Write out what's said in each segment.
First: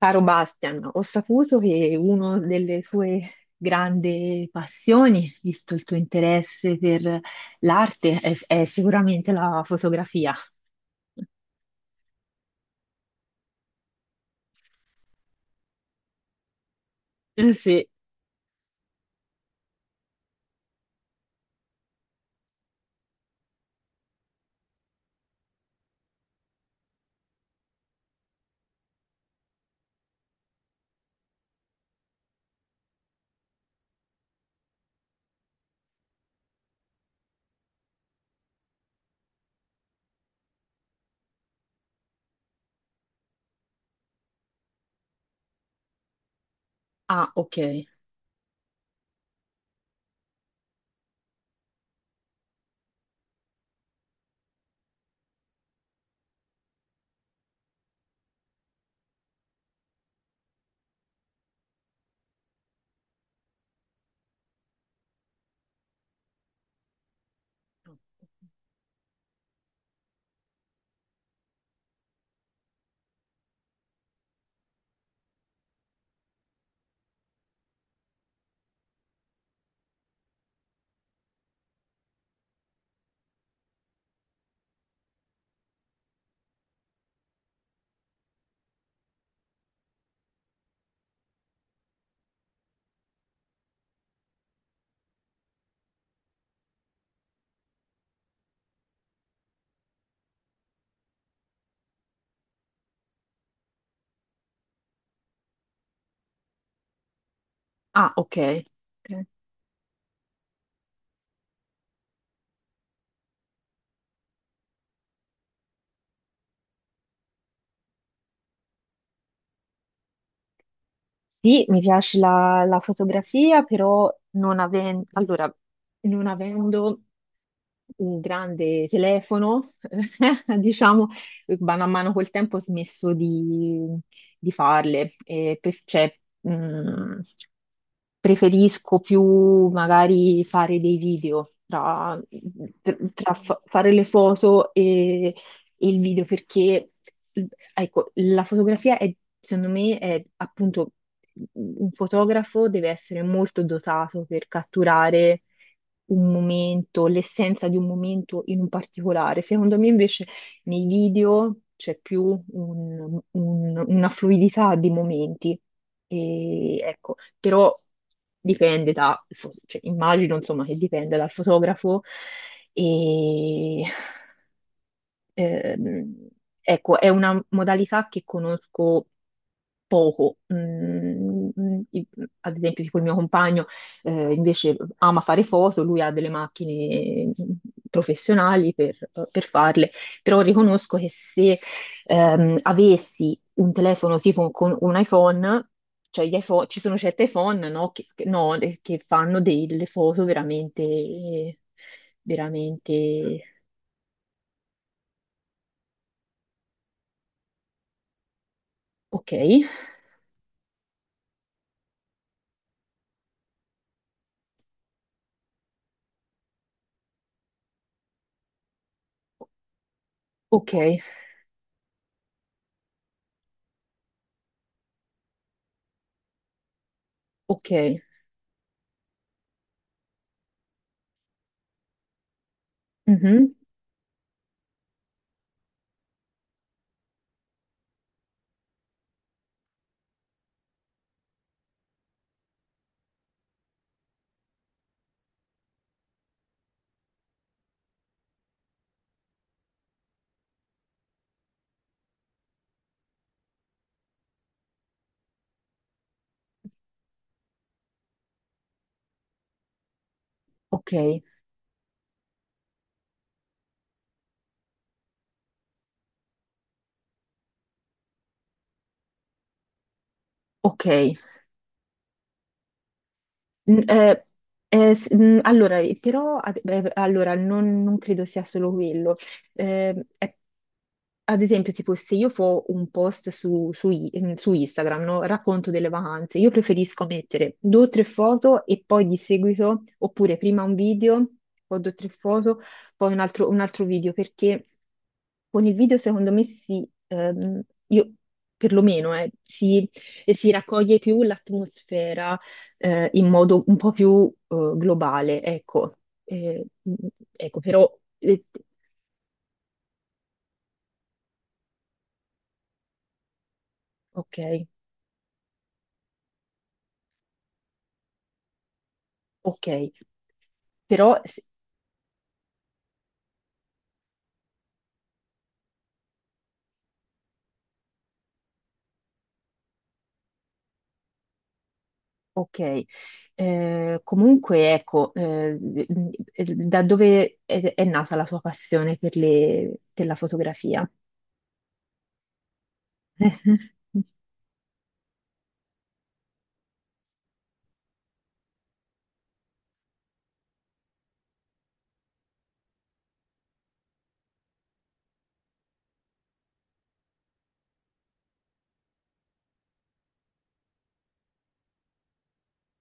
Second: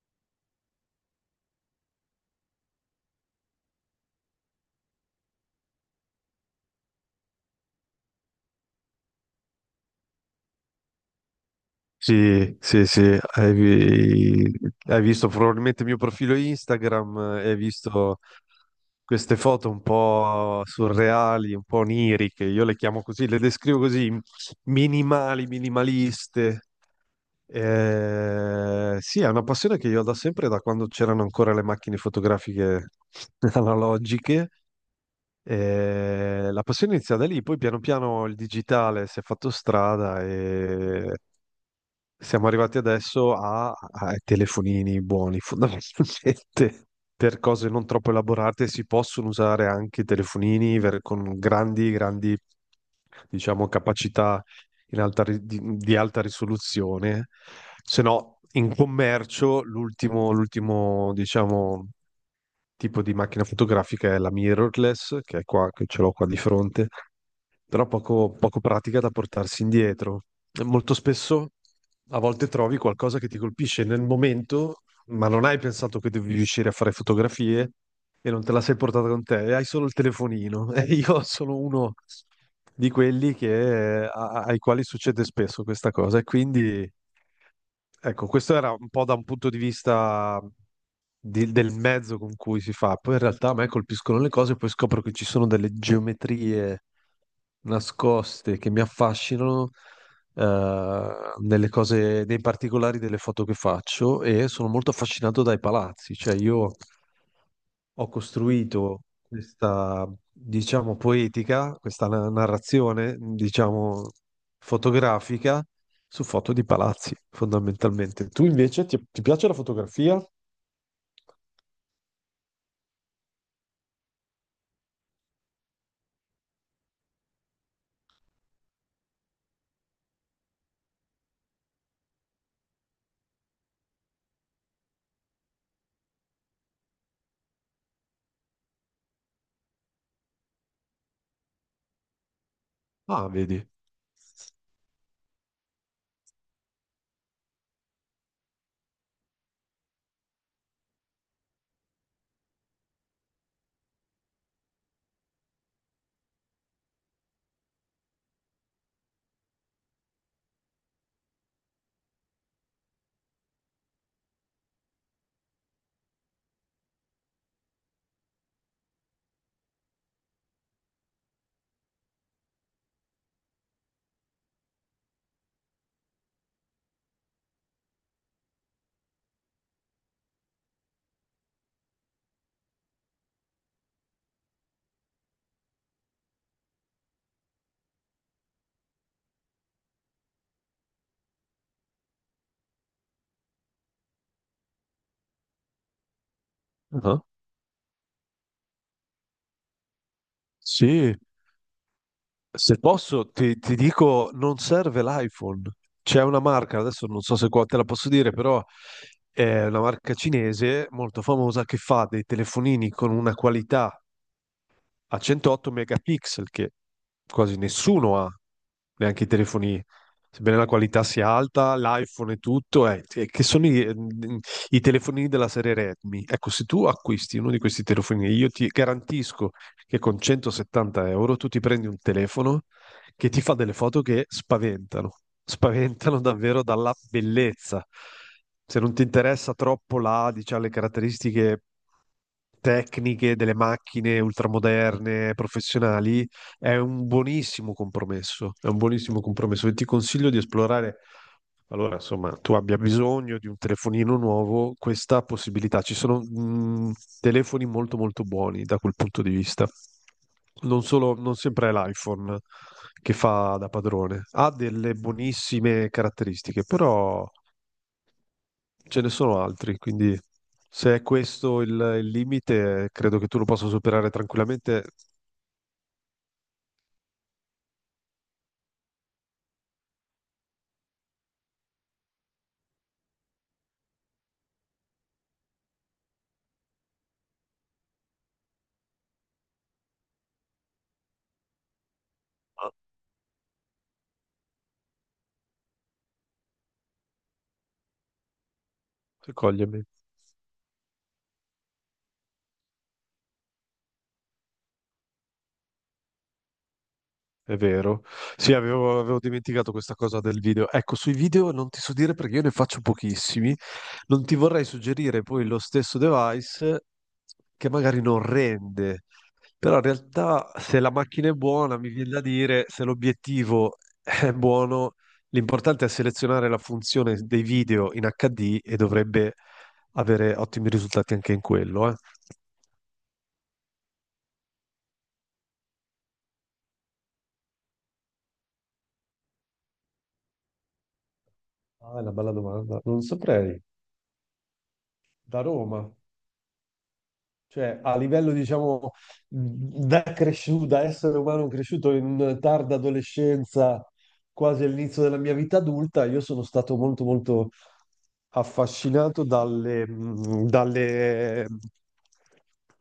Caro Bastian, ho saputo che una delle tue grandi passioni, visto il tuo interesse per l'arte, è sicuramente la fotografia. Sì, sì, sì, hai visto probabilmente il mio profilo Instagram, Eh hai sì. visto queste foto un po' surreali, un po' oniriche, io le chiamo così, le descrivo così, minimali, minimaliste, sì, è una passione che io ho da sempre, da quando c'erano ancora le macchine fotografiche analogiche. La passione inizia da lì, poi piano piano il digitale si è fatto strada e siamo arrivati adesso ai telefonini buoni, fondamentalmente. Ah, Per ok. cose non troppo elaborate si possono usare anche i telefonini con grandi, grandi, diciamo, capacità di alta risoluzione, se no in commercio l'ultimo, diciamo, tipo di macchina fotografica è la mirrorless, che è qua, che ce l'ho qua di fronte, però poco, poco pratica da portarsi indietro. E molto spesso a volte trovi qualcosa che ti colpisce nel momento, ma non hai pensato che devi riuscire a fare fotografie e non te la sei portata con te, e hai solo il telefonino. E io sono uno di quelli ai quali succede spesso questa cosa, e quindi. Ecco, questo era un po' da un punto di vista del mezzo con cui si fa. Poi in realtà a me colpiscono le cose, e poi scopro che ci sono delle geometrie nascoste che mi affascinano nelle cose, nei particolari delle foto che faccio e sono molto affascinato dai palazzi. Cioè io ho Ah, ok. costruito Ok. questa, diciamo, poetica, questa narrazione, diciamo, fotografica su foto di palazzi, fondamentalmente. Tu invece ti piace la fotografia? Sì, mi piace la fotografia, però non aven- allora, non avendo un grande telefono, diciamo, mano a mano col tempo ho smesso di farle. Cioè, mh, preferisco più magari fare dei video Ah, vedi. fare le foto il video perché, ecco, la fotografia è, secondo me, è appunto un fotografo deve essere molto dotato per catturare un momento, l'essenza di un momento in un particolare. Secondo me invece nei video c'è più una fluidità di momenti. E, ecco, però dipende da, cioè, immagino insomma che dipende dal fotografo e Ehm, ecco, è una modalità che conosco poco. Mm, mm, ad esempio, tipo il mio compagno invece ama fare foto, lui ha delle macchine professionali per farle, però riconosco che se avessi un telefono tipo con un iPhone, cioè gli iPhone, ci sono Ah, certi iPhone, no, che fanno delle foto sì, veramente, se posso veramente ti dico, non serve l'iPhone. C'è una marca, adesso non so se qua te la posso dire, però ok. è una marca cinese molto famosa che fa dei telefonini con una qualità a 108 megapixel che quasi nessuno ha, neanche i telefoni, sebbene la Okay, qualità sia alta, l'iPhone e tutto, che sono i telefonini della serie Redmi. Ecco, se tu acquisti uno di questi okay. telefonini, io ti garantisco che con 170 euro tu ti prendi un telefono che ti Mh-mh. fa delle foto che spaventano, spaventano davvero dalla bellezza. Se non ti interessa troppo diciamo, le caratteristiche tecniche delle macchine ultramoderne, professionali, è un buonissimo compromesso, è un buonissimo compromesso e ti consiglio di esplorare allora, insomma, tu abbia bisogno di un telefonino nuovo, questa possibilità. Ci sono telefoni molto molto buoni da quel punto di vista. Non solo, Okay, non sempre è l'iPhone che fa da padrone. Ha delle buonissime caratteristiche, però ce ne sono altri, quindi se è okay. questo il limite, credo che tu lo possa Mm, superare tranquillamente. S- mm, allora, però, ad- Allora, non credo sia solo quello. Eh, è- Ad esempio, tipo, se io fo un post su Instagram, no? Racconto delle vacanze, io preferisco mettere due o tre foto e poi di seguito, oppure prima un video, poi due o tre foto, Ah, poi un altro video, perché con il video, secondo me, io perlomeno, cogliermi. si, si raccoglie più l'atmosfera in modo un po' più globale, ecco. Eh, mh, È ecco, però, vero. eh, Sì, avevo dimenticato questa cosa del video. Ecco, sui video non ti so dire perché io ne faccio pochissimi. Non ti vorrei ok, suggerire poi lo stesso device che magari non rende, però in ok, realtà se la però, macchina è buona, mi viene da dire, se l'obiettivo è buono, l'importante è selezionare la funzione dei video in HD e dovrebbe avere ottimi risultati anche in quello, eh. ok. Comunque, ecco, da dove è nata la tua passione per per la fotografia? Ah, è una bella domanda. Non saprei. Da Roma. Cioè, a livello, diciamo, da cresciuto, da essere umano cresciuto in tarda adolescenza, quasi all'inizio della mia vita adulta, io sono stato molto, molto affascinato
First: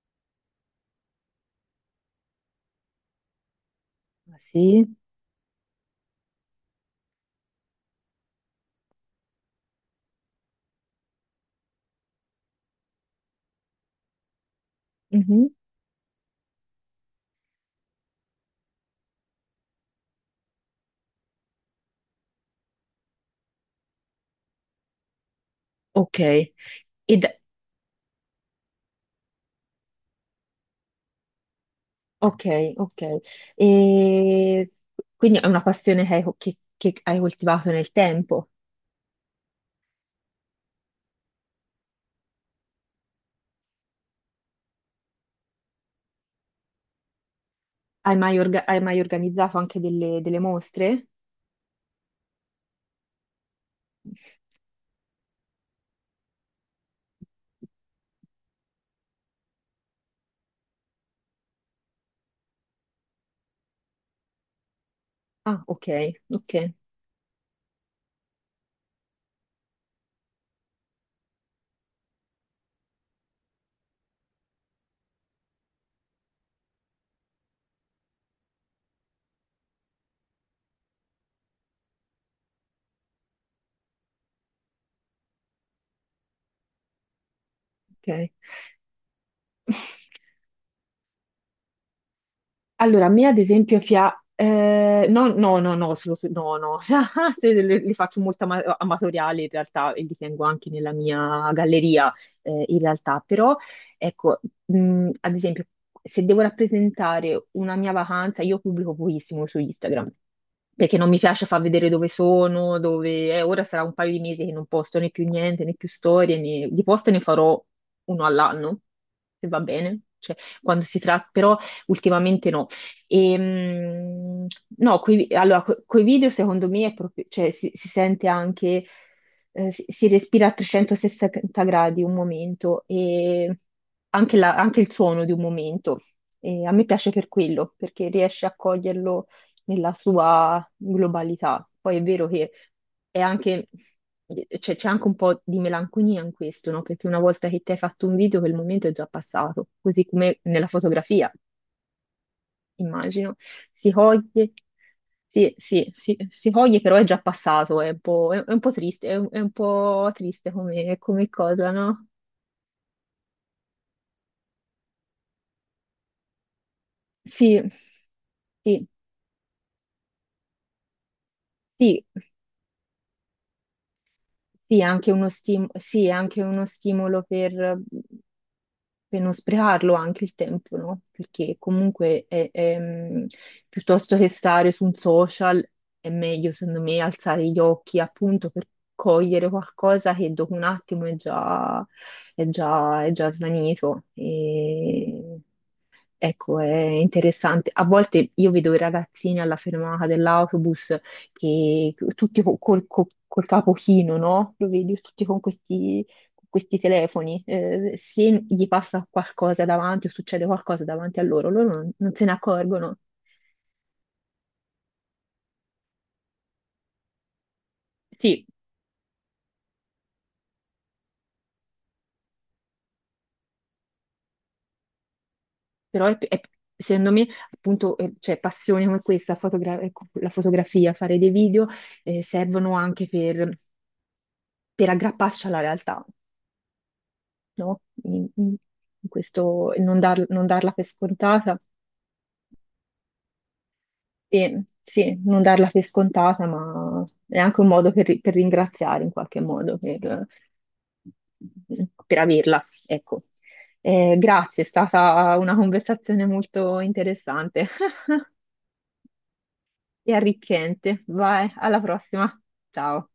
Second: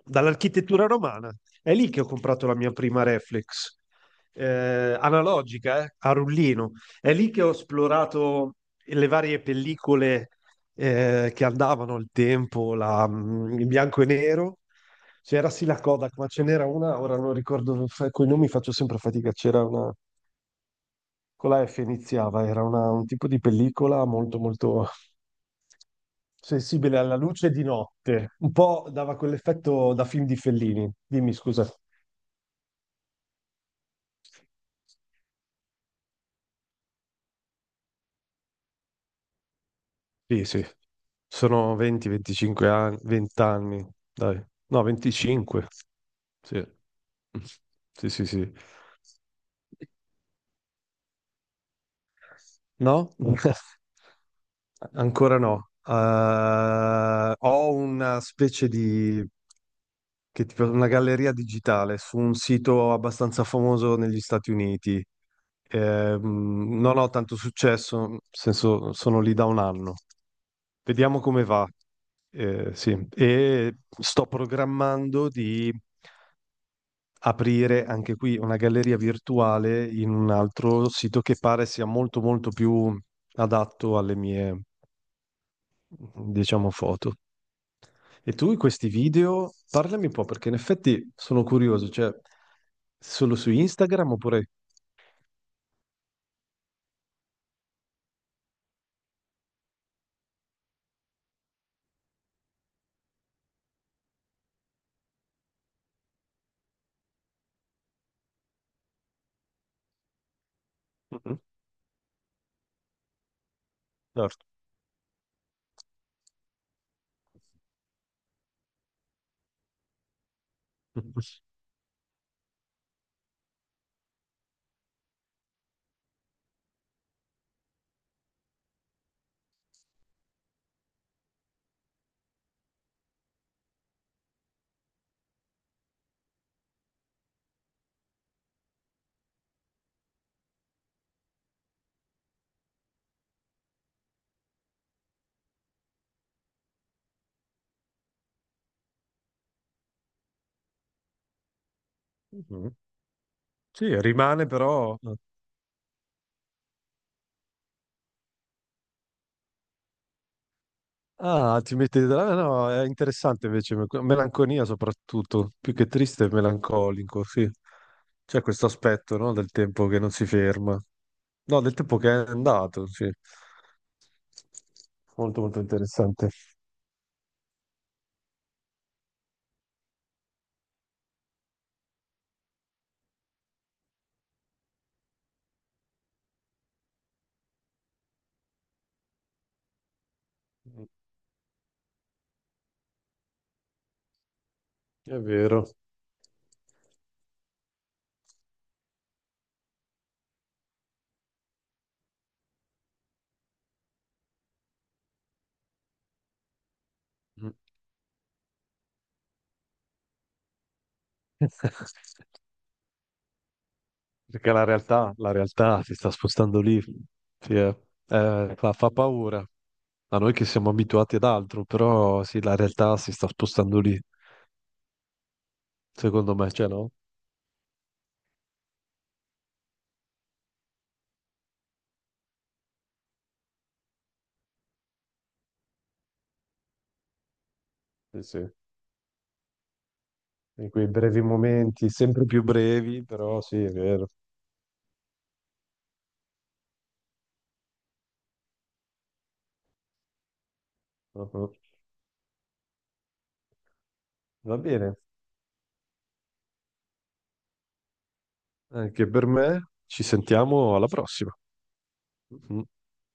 dall'architettura romana. È lì che ho comprato la mia prima reflex, Ah, sì. Analogica, a rullino. È lì che ho esplorato le varie pellicole che andavano al tempo, in bianco e nero. Mhm. C'era sì la Kodak, ma ce n'era una, ora non ricordo, con i nomi faccio sempre fatica, c'era una, con la F iniziava, un tipo di pellicola molto molto Ok, sensibile e alla da- luce di notte, un po' dava quell'effetto da film di Fellini. Dimmi, scusa. ok, ok. E quindi è una passione che hai, che hai coltivato nel tempo. Sì, sì, sono 20-25 anni, 20 anni, dai. No, 25, sì. Sì, Hai sì, mai, sì. Hai mai organizzato anche delle mostre? No? Ancora no. Ho una specie di una galleria digitale su un sito abbastanza famoso negli Stati Uniti. Ah, ok, ok, Non ho tanto successo, nel senso sono lì da un anno. Vediamo come va. Sì. E sto programmando di aprire anche qui una galleria virtuale in un altro sito che pare sia molto molto più adatto alle mie diciamo, foto. ok. E tu in questi video, parlami un po', perché in effetti sono curioso, cioè, Allora, a me solo ad su esempio Instagram pia... oppure... no, no, se le faccio molto amatoriali in realtà e li tengo anche nella mia galleria in realtà, però ecco, ad esempio, se devo rappresentare una mia vacanza, io pubblico pochissimo su Instagram, perché non mi Mhm, piace far vedere dove sono, dove... ora sarà un paio di mesi certo. che non posto né più niente, né più storie, né... di post ne farò uno all'anno, se va bene, cioè quando si tratta però... Ultimamente no, e, mh, no, coi video secondo me è proprio, cioè, si sente anche, si respira a 360 gradi un momento e anche il suono di un momento. E a me piace per quello, perché riesce a coglierlo nella sua globalità. Poi è vero che è anche, c'è anche un po' di melanconia in questo, no? Perché una volta che ti hai fatto un video, quel momento è già passato, così come nella fotografia Mhm. immagino. Si Sì, rimane coglie, però... sì, sì, sì, si coglie, però è già passato, è un po', è un po' triste, è un po' triste come, come Ah, cosa, ti metti... no? ah, no, è interessante invece, melanconia soprattutto, più che triste è melancolico, sì. Sì, C'è questo sì, aspetto, no, del tempo che non si ferma. No, del tempo sì. che è andato, sì. Sì, è anche Molto, molto sì, è interessante. anche uno stimolo per non sprecarlo anche il tempo, no? Perché comunque è, piuttosto che stare su un social è meglio, secondo me, alzare gli occhi appunto per cogliere qualcosa che dopo un Mm, attimo è già svanito. è E... vero. Ecco, è interessante. A volte io vedo i ragazzini alla fermata dell'autobus che tutti col capo chino, no? Lo vedi tutti con questi telefoni. Mm. Se gli passa qualcosa davanti o succede qualcosa davanti a loro, non se ne accorgono. Perché la realtà si sta spostando lì, sì, eh. Sì, Fa paura a noi che siamo abituati ad altro, però sì, la realtà si sta spostando lì, però secondo me, cioè no? secondo me, appunto, cioè, passioni come questa, ecco, la fotografia, fare dei video, servono anche per aggrapparci alla realtà. No? Sì, sì. In questo, non In darla per quei brevi scontata. momenti, sempre più brevi, però sì, è vero. E sì, non darla per scontata, ma è anche un modo per ringraziare in qualche modo Uh-huh. per averla. Ecco. Va Grazie, è bene, stata una conversazione molto interessante anche per me, ci e sentiamo alla arricchente. prossima. Vai, alla prossima. Mhm. Ciao.